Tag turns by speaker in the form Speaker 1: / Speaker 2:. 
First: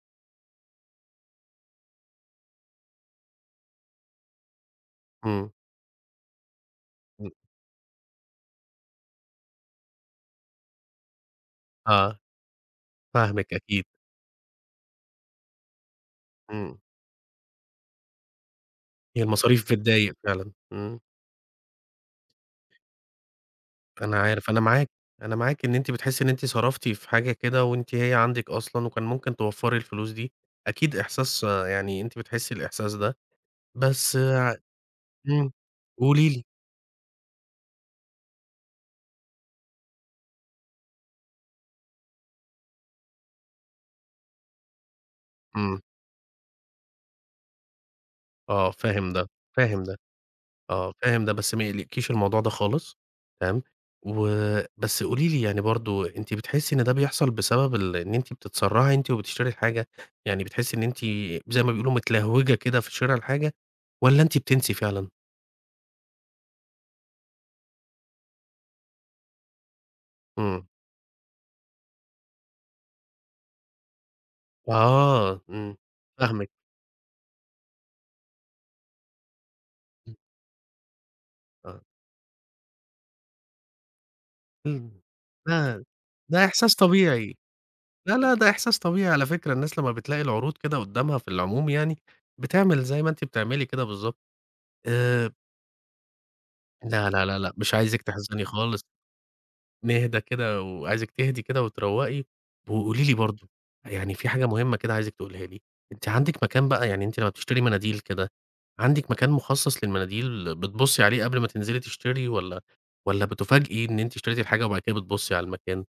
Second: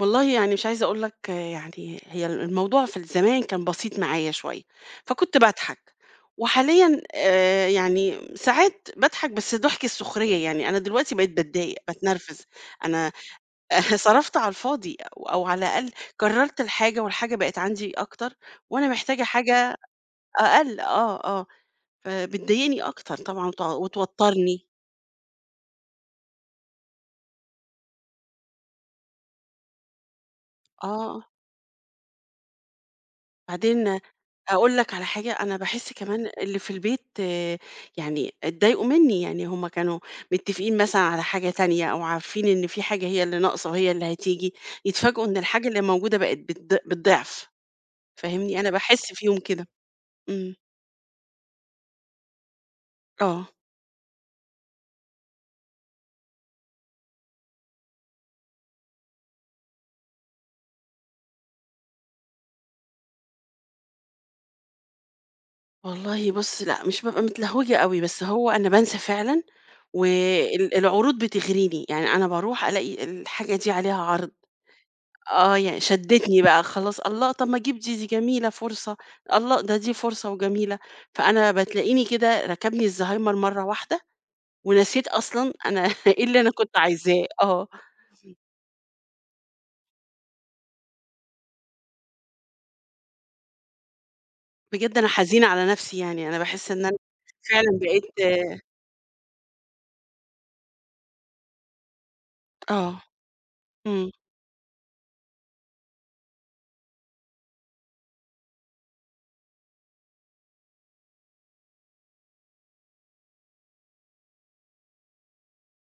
Speaker 1: والله يعني مش عايزة أقول لك يعني، هي ال الموضوع في ال زمان كان بسيط معايا شوية، فكنت
Speaker 2: إمم.
Speaker 1: باضحك، وحاليًا،
Speaker 2: إمم.
Speaker 1: آآ يعني م ساعات باضحك بس ضحك السخرية يعني، أنا دلوقتي بقيت باتضايق،
Speaker 2: آه.
Speaker 1: باتنرفز، أنا
Speaker 2: فاهمِك أكيد.
Speaker 1: صرفت على الفاضي أو أو على الأقل كرّرت
Speaker 2: إمم.
Speaker 1: الحاجة والحاجة بقت عندي أكتر وأنا محتاجة
Speaker 2: هي المصاريف
Speaker 1: حاجة
Speaker 2: بتضايق فعلًا.
Speaker 1: أقل،
Speaker 2: إمم.
Speaker 1: آه، آه، فبتضايقني أكتر طبعًا وت
Speaker 2: أنا عارف، أنا
Speaker 1: وتوتّرني.
Speaker 2: معا أنا معاكِ إن أنتِ بتحسّي إن أنتِ صرفتِ في حاجة كده، وأنتِ هي عندِك أصلًا وكان ممكن توفَّري الفلوس دي، أكيد
Speaker 1: آه.
Speaker 2: إحساس يعني أنتِ بتحسّي الإحساس ده،
Speaker 1: بعدين
Speaker 2: بس ع
Speaker 1: هاقول لك على حاجة،
Speaker 2: إمم،
Speaker 1: أنا باحس
Speaker 2: قولي
Speaker 1: كمان
Speaker 2: لي.
Speaker 1: اللي في البيت يعني اتضايقوا منّي، يعني هُم كانوا متفقين مثلًا على حاجة تانية أو عارفين إن في حاجة هي اللي ناقصة، هي اللي هتيجي، يتفاجئوا إن الحاجة اللي
Speaker 2: إمم.
Speaker 1: موجودة بقِت بالض بالضعف، فاهمني؟ أنا
Speaker 2: آه، فاهم
Speaker 1: باحس
Speaker 2: ده،
Speaker 1: فيهم كده.
Speaker 2: فاهم ده،
Speaker 1: إمم.
Speaker 2: آه فاهم ده، بس ما يقلقكيش الموضوع ده خالص،
Speaker 1: آه.
Speaker 2: تمام، و بس قولي لي يعني برضه أنتِ بتحسي إن ده بيحصل بسبب ال إن أنتِ بتتسرّعي أنتِ وبتشتري الحاجة؟ يعني بتحسّي إن أنتِ زي ما بيقولوا متلهوجة كده في شِرا الحاجة، والّا أنتِ بتنسي فعلًا؟
Speaker 1: والله بُصّ، لأ، مش بابقى متلهوجة أوي، بس هو أنا بانسى فعلًا،
Speaker 2: إمم.
Speaker 1: وال العروض بتغريني، يعني أنا باروح الاقي الحاجة دي عليها عرض،
Speaker 2: آه،
Speaker 1: آه،
Speaker 2: إمم،
Speaker 1: يعني شدّتني
Speaker 2: فاهمِك.
Speaker 1: بقى خلاص الله! طب ما اجيب دي، دي جميلة، فرصة، الله ده دي
Speaker 2: [unintelligible]
Speaker 1: فرصة وجميلة، فأنا
Speaker 2: آه.
Speaker 1: بتلاقيني كده ركبني الزهايمر مَرّة واحدة،
Speaker 2: [unintelligible]
Speaker 1: ونسيت أصلًا أنا
Speaker 2: ده
Speaker 1: إيه اللي
Speaker 2: ده
Speaker 1: أنا
Speaker 2: إحساس
Speaker 1: كنت عايزاه،
Speaker 2: طبيعي،
Speaker 1: آه.
Speaker 2: لا، لا، ده إحساس طبيعي على فكرة، الناس لمّا بتلاقي العروض كده قدّامها في العموم يعني، بتعمل زي ما أنتِ بتعملي كده بالضبط،
Speaker 1: بجد أنا
Speaker 2: آآ
Speaker 1: حزينة على نفْسي يعني، أنا باحس إن أنا
Speaker 2: لا، لا، لا، لأ مش
Speaker 1: فعلًا
Speaker 2: عايزِك
Speaker 1: بقيت
Speaker 2: تحزني خالص. نهدى كده وعايزِك تهدي كده وتروّقي،
Speaker 1: آه.
Speaker 2: وقولي لي برضه،
Speaker 1: إمم.
Speaker 2: يعني في حاجة مهمّة كده عايزِك تقوليها لي، أنتِ عندِك مكان بقى، يعني أنتِ لمّا بتشتري مناديل كده، عندِك مكان مخصص للمناديل بتبُصّي عليه قبل ما تنزلي تشتري والّا والّا بتُفاجئي إن أنتِ اشتريتِ الحاجة وبعد كده بتبُصّي على المكان؟